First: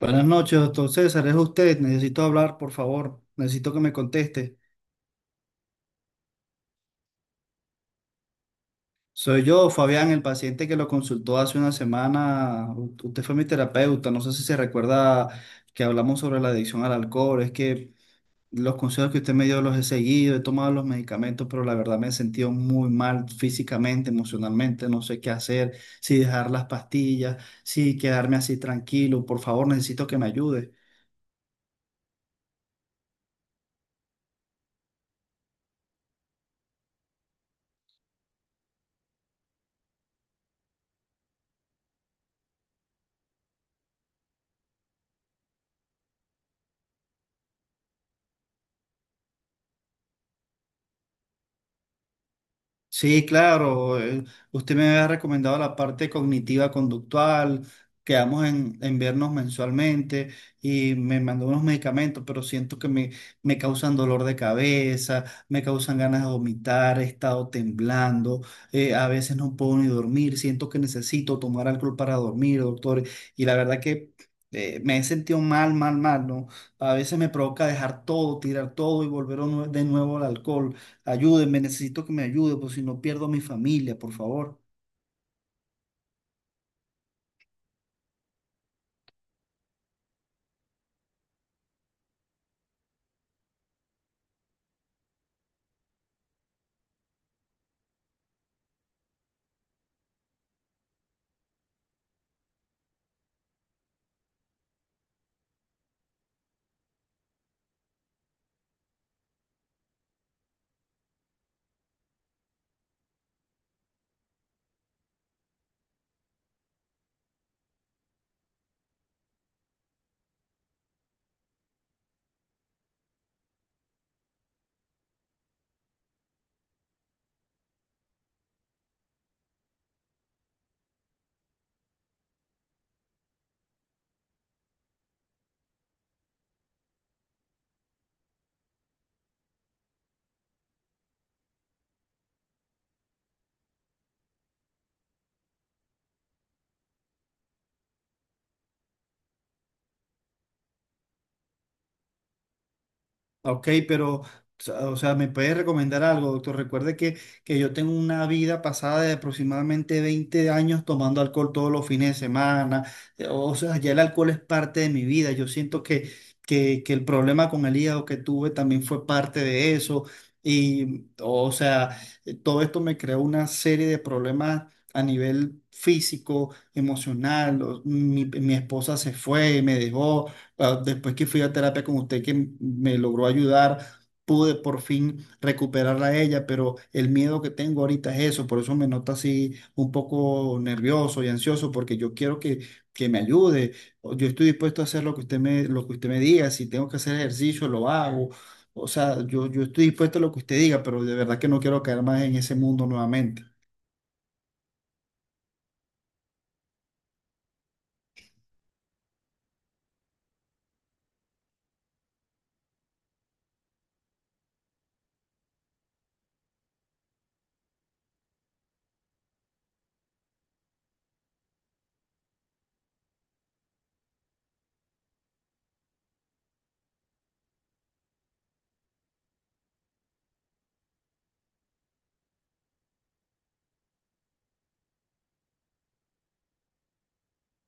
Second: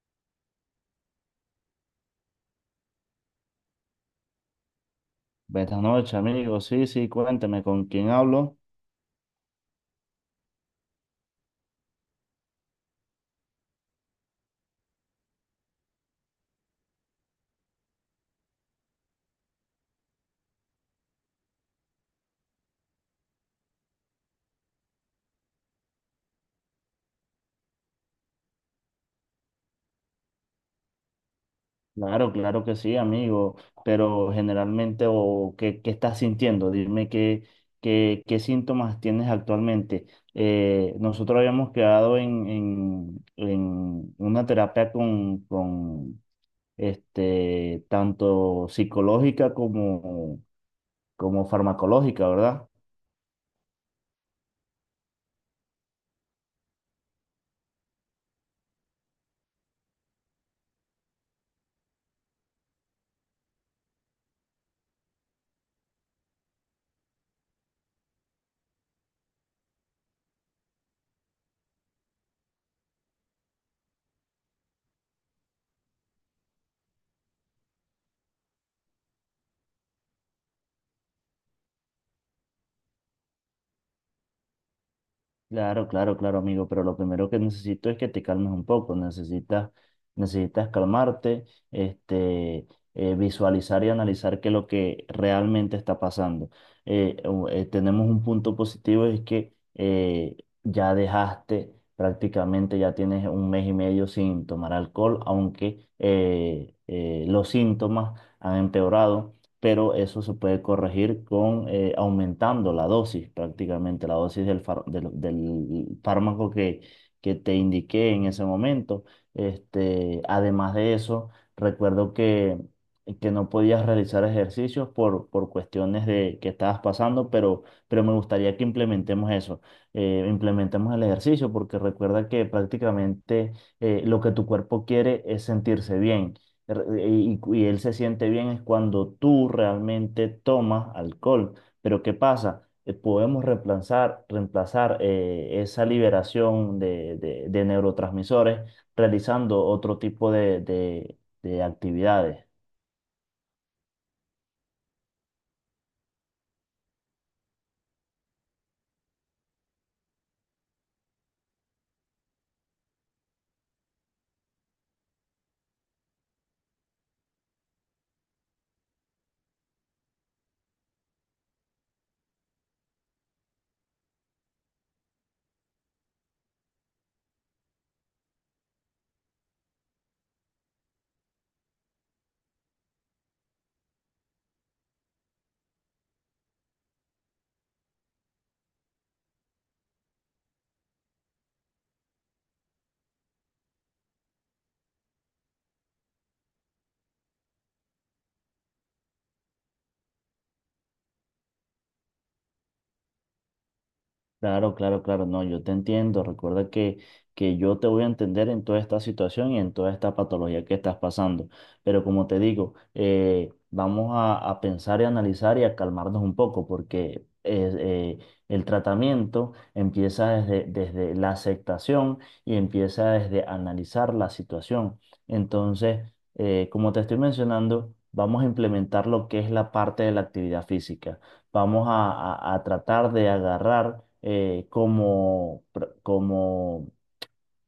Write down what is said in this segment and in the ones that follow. Buenas noches, doctor César. Es usted. Necesito hablar, por favor. Necesito que me conteste. Buenas noches, amigo. Sí, sí, cuénteme con quién hablo. Soy yo, Fabián, el paciente que lo consultó hace una semana. Usted fue mi terapeuta. No sé si se recuerda que hablamos sobre la adicción al alcohol. Es que los consejos que usted me dio los he seguido, he tomado los medicamentos, pero la verdad me he sentido muy mal físicamente, emocionalmente. No sé qué hacer, si dejar las pastillas, si quedarme así tranquilo. Por favor, necesito que me ayude. Claro, claro que sí, amigo. Pero generalmente, o ¿qué estás sintiendo? Dime qué síntomas tienes actualmente. Nosotros habíamos quedado en una terapia con este, tanto psicológica como, como farmacológica, ¿verdad? Sí, claro. Usted me había recomendado la parte cognitiva conductual. Quedamos en vernos mensualmente y me mandó unos medicamentos, pero siento que me causan dolor de cabeza, me causan ganas de vomitar, he estado temblando, a veces no puedo ni dormir, siento que necesito tomar alcohol para dormir, doctor. Y la verdad que me he sentido mal, mal, mal, ¿no? A veces me provoca dejar todo, tirar todo y volver a de nuevo al alcohol. Ayúdenme, necesito que me ayude, por si no pierdo a mi familia, por favor. Claro, claro, claro, amigo, pero lo primero que necesito es que te calmes un poco, necesitas calmarte, este, visualizar y analizar qué es lo que realmente está pasando. Tenemos un punto positivo, es que ya dejaste prácticamente, ya tienes un mes y medio sin tomar alcohol, aunque los síntomas han empeorado, pero eso se puede corregir con aumentando la dosis, prácticamente la dosis del fármaco que te indiqué en ese momento. Este, además de eso, recuerdo que no podías realizar ejercicios por cuestiones de que estabas pasando, pero me gustaría que implementemos eso, implementemos el ejercicio, porque recuerda que prácticamente lo que tu cuerpo quiere es sentirse bien y él se siente bien es cuando tú realmente tomas alcohol. Pero ¿qué pasa? Podemos reemplazar esa liberación de neurotransmisores realizando otro tipo de actividades. Ok, pero, o sea, ¿me puede recomendar algo, doctor? Recuerde que yo tengo una vida pasada de aproximadamente 20 años tomando alcohol todos los fines de semana. O sea, ya el alcohol es parte de mi vida. Yo siento que el problema con el hígado que tuve también fue parte de eso. Y, o sea, todo esto me creó una serie de problemas a nivel físico, emocional. Mi esposa se fue, me dejó ah, después que fui a terapia con usted que me logró ayudar, pude por fin recuperarla a ella, pero el miedo que tengo ahorita es eso, por eso me noto así un poco nervioso y ansioso, porque yo quiero que me ayude. Yo estoy dispuesto a hacer lo que lo que usted me diga, si tengo que hacer ejercicio, lo hago. O sea, yo estoy dispuesto a lo que usted diga, pero de verdad que no quiero caer más en ese mundo nuevamente. Claro, claro, claro, no, yo te entiendo. Recuerda que yo te voy a entender en toda esta situación y en toda esta patología que estás pasando. Pero como te digo, vamos a pensar y analizar y a calmarnos un poco porque es, el tratamiento empieza desde la aceptación y empieza desde analizar la situación. Entonces, como te estoy mencionando, vamos a implementar lo que es la parte de la actividad física, vamos a tratar de agarrar como, pr- como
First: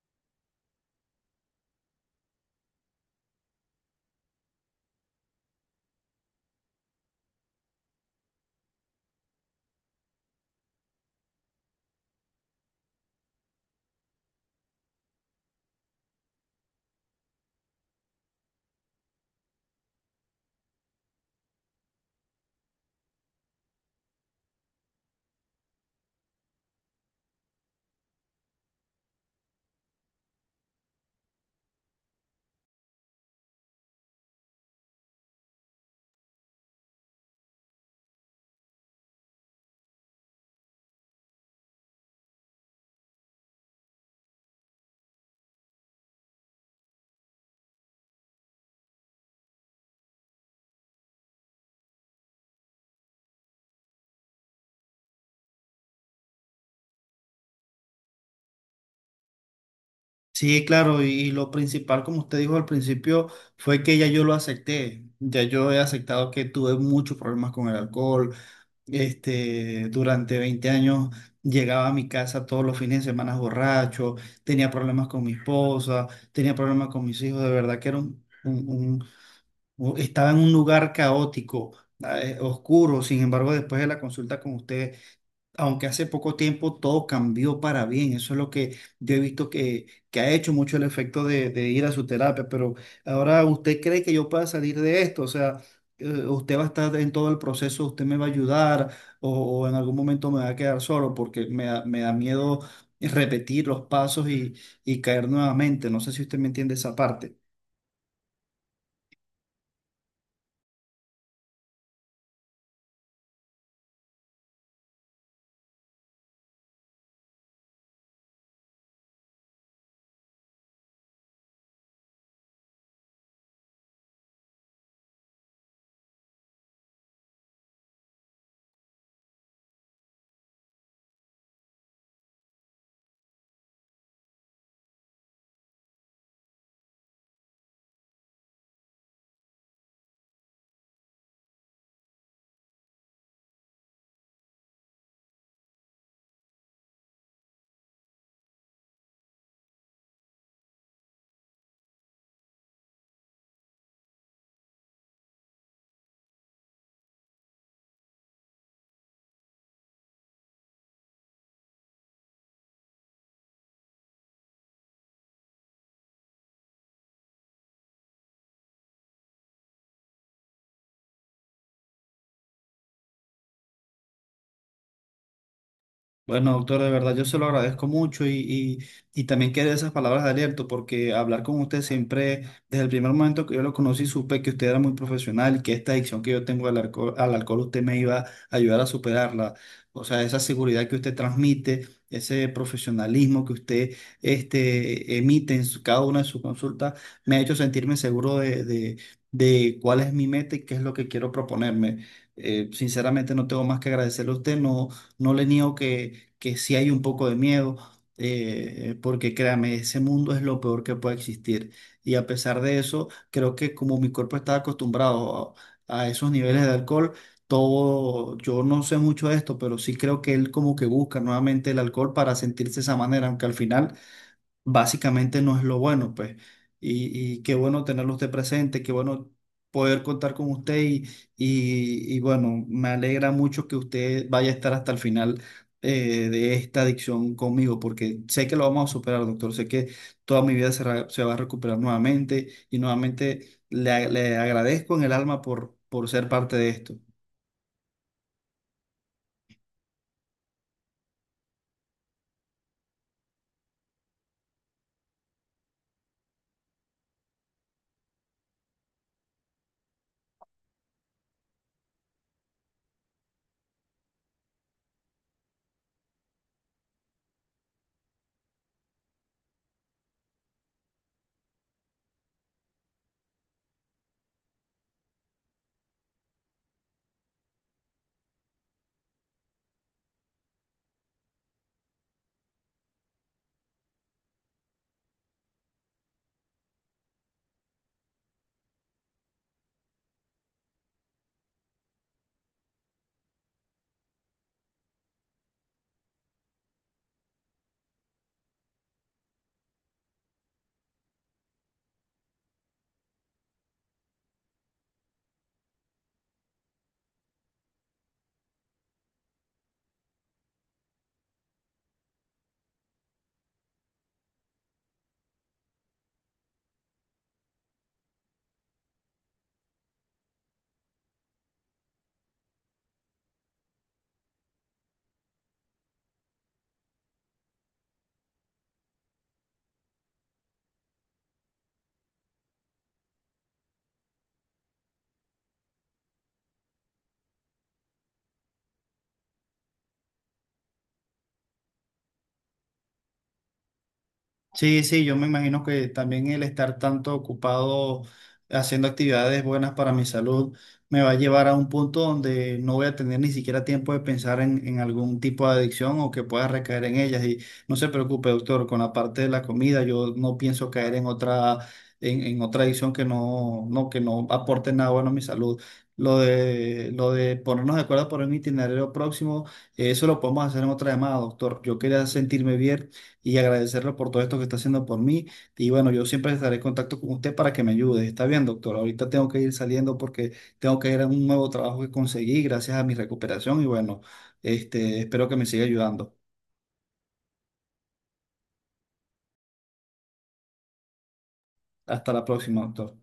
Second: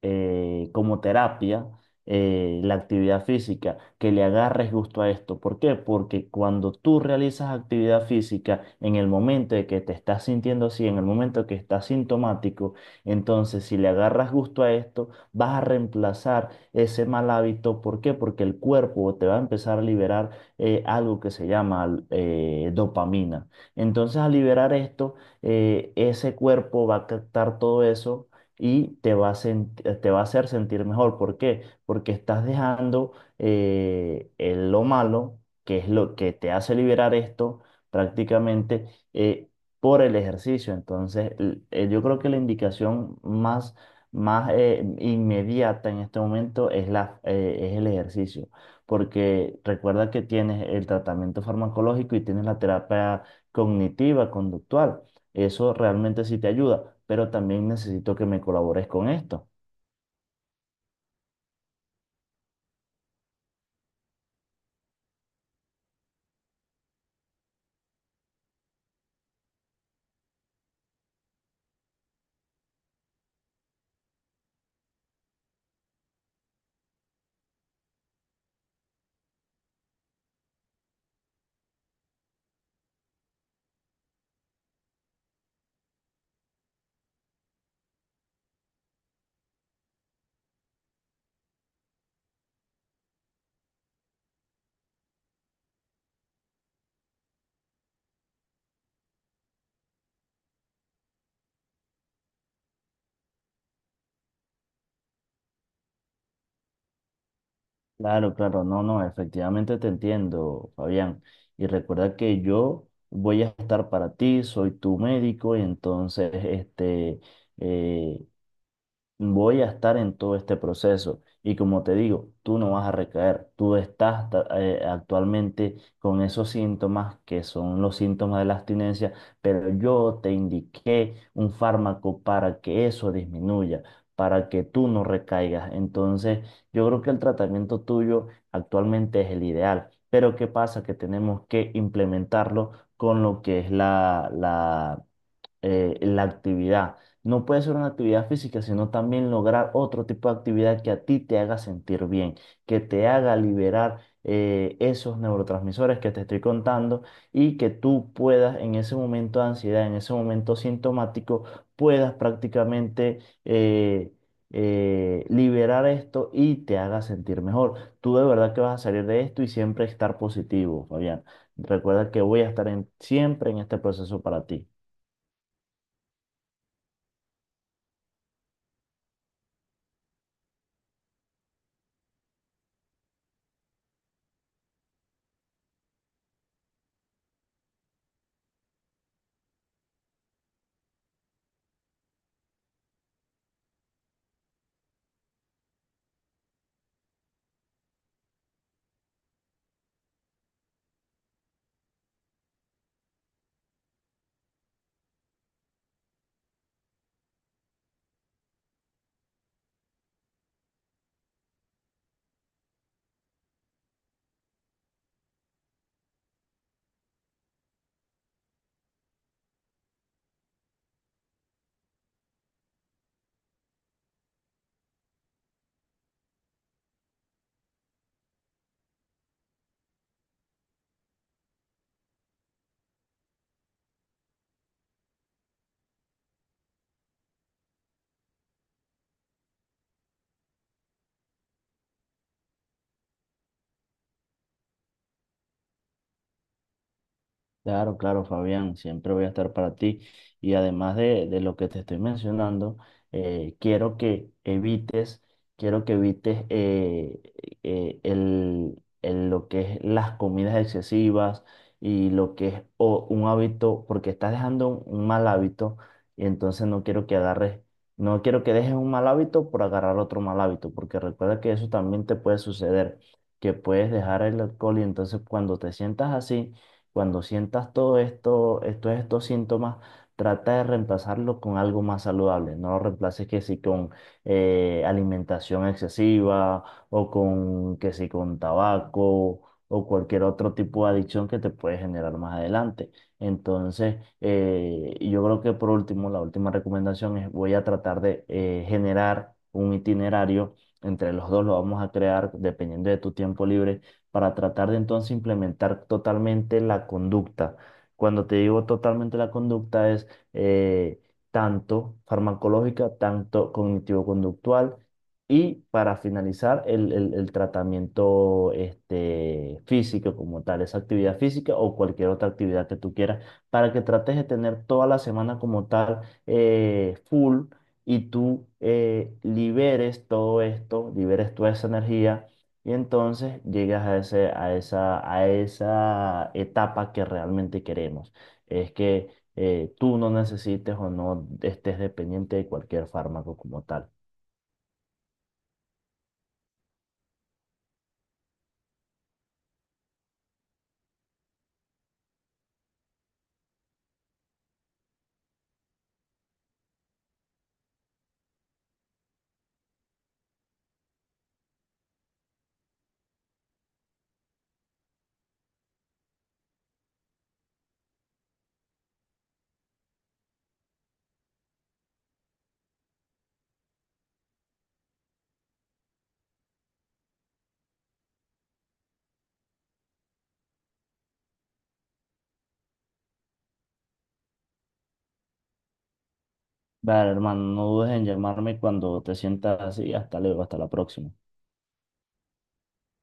eh, como terapia la actividad física, que le agarres gusto a esto. ¿Por qué? Porque cuando tú realizas actividad física en el momento de que te estás sintiendo así, en el momento que estás sintomático, entonces si le agarras gusto a esto, vas a reemplazar ese mal hábito. ¿Por qué? Porque el cuerpo te va a empezar a liberar algo que se llama dopamina. Entonces al liberar esto, ese cuerpo va a captar todo eso y te va a hacer sentir mejor. ¿Por qué? Porque estás dejando lo malo, que es lo que te hace liberar esto, prácticamente eh, por el ejercicio. Entonces, yo creo que la indicación más inmediata en este momento es, es el ejercicio. Porque recuerda que tienes el tratamiento farmacológico y tienes la terapia cognitiva, conductual. Eso realmente sí te ayuda, pero también necesito que me colabores con esto. Sí, claro, y lo principal, como usted dijo al principio, fue que ya yo lo acepté. Ya yo he aceptado que tuve muchos problemas con el alcohol. Este, durante 20 años llegaba a mi casa todos los fines de semana borracho, tenía problemas con mi esposa, tenía problemas con mis hijos. De verdad que era estaba en un lugar caótico, oscuro. Sin embargo, después de la consulta con usted, aunque hace poco tiempo todo cambió para bien. Eso es lo que yo he visto que ha hecho mucho el efecto de ir a su terapia. Pero ahora, ¿usted cree que yo pueda salir de esto? O sea, ¿usted va a estar en todo el proceso? ¿Usted me va a ayudar? O en algún momento me va a quedar solo? Porque me da miedo repetir los pasos y caer nuevamente. No sé si usted me entiende esa parte. Claro, claro, no, no, efectivamente te entiendo, Fabián. Y recuerda que yo voy a estar para ti, soy tu médico, y entonces, este, eh, voy a estar en todo este proceso. Y como te digo, tú no vas a recaer. Tú actualmente con esos síntomas que son los síntomas de la abstinencia, pero yo te indiqué un fármaco para que eso disminuya, para que tú no recaigas. Entonces, yo creo que el tratamiento tuyo actualmente es el ideal. Pero ¿qué pasa? Que tenemos que implementarlo con lo que es la actividad. No puede ser una actividad física, sino también lograr otro tipo de actividad que a ti te haga sentir bien, que te haga liberar esos neurotransmisores que te estoy contando y que tú puedas en ese momento de ansiedad, en ese momento sintomático, puedas prácticamente eh, liberar esto y te haga sentir mejor. Tú de verdad que vas a salir de esto y siempre estar positivo, Fabián. Recuerda que voy a estar siempre en este proceso para ti. Bueno, doctor, de verdad yo se lo agradezco mucho y también quiero esas palabras de aliento porque hablar con usted siempre, desde el primer momento que yo lo conocí, supe que usted era muy profesional y que esta adicción que yo tengo al alcohol usted me iba a ayudar a superarla. O sea, esa seguridad que usted transmite, ese profesionalismo que usted este, emite en cada una de sus consultas, me ha hecho sentirme seguro de cuál es mi meta y qué es lo que quiero proponerme. Sinceramente no tengo más que agradecerle a usted, no, no le niego que sí hay un poco de miedo, porque créame, ese mundo es lo peor que puede existir. Y a pesar de eso, creo que como mi cuerpo está acostumbrado a esos niveles de alcohol, todo, yo no sé mucho de esto, pero sí creo que él como que busca nuevamente el alcohol para sentirse de esa manera, aunque al final básicamente no es lo bueno, pues. Y qué bueno tenerlo usted presente, qué bueno poder contar con usted y bueno, me alegra mucho que usted vaya a estar hasta el final de esta adicción conmigo, porque sé que lo vamos a superar, doctor, sé que toda mi vida se, se va a recuperar nuevamente y nuevamente le agradezco en el alma por ser parte de esto. Claro, claro, Fabián, siempre voy a estar para ti. Y además de lo que te estoy mencionando, eh, quiero que evites, quiero que evites lo que es las comidas excesivas y lo que es un hábito, porque estás dejando un mal hábito y entonces no quiero que agarres, no quiero que dejes un mal hábito por agarrar otro mal hábito, porque recuerda que eso también te puede suceder, que puedes dejar el alcohol y entonces cuando te sientas así, cuando sientas todo esto, estos síntomas, trata de reemplazarlo con algo más saludable. No lo reemplaces que si con alimentación excesiva o con que si con tabaco o cualquier otro tipo de adicción que te puede generar más adelante. Entonces, yo creo que por último, la última recomendación es voy a tratar de generar un itinerario. Entre los dos lo vamos a crear dependiendo de tu tiempo libre para tratar de entonces implementar totalmente la conducta. Cuando te digo totalmente la conducta es eh, tanto farmacológica, tanto cognitivo-conductual y para finalizar el tratamiento, este, físico como tal, esa actividad física o cualquier otra actividad que tú quieras, para que trates de tener toda la semana como tal, full, y tú liberes todo esto, liberes toda esa energía y entonces llegas a ese, a esa etapa que realmente queremos. Es que tú no necesites o no estés dependiente de cualquier fármaco como tal. Sí, sí, yo me imagino que también el estar tanto ocupado haciendo actividades buenas para mi salud me va a llevar a un punto donde no voy a tener ni siquiera tiempo de pensar en algún tipo de adicción o que pueda recaer en ellas. Y no se preocupe, doctor, con la parte de la comida, yo no pienso caer en otra, en otra adicción que no, no, que no aporte nada bueno a mi salud. Lo de ponernos de acuerdo por un itinerario próximo, eso lo podemos hacer en otra llamada, doctor. Yo quería sentirme bien y agradecerle por todo esto que está haciendo por mí. Y bueno, yo siempre estaré en contacto con usted para que me ayude. Está bien, doctor. Ahorita tengo que ir saliendo porque tengo que ir a un nuevo trabajo que conseguí gracias a mi recuperación y bueno, este, espero que me siga ayudando. Vale, hermano, no dudes en llamarme cuando te sientas así. Hasta luego, hasta la próxima. Hasta la próxima, doctor.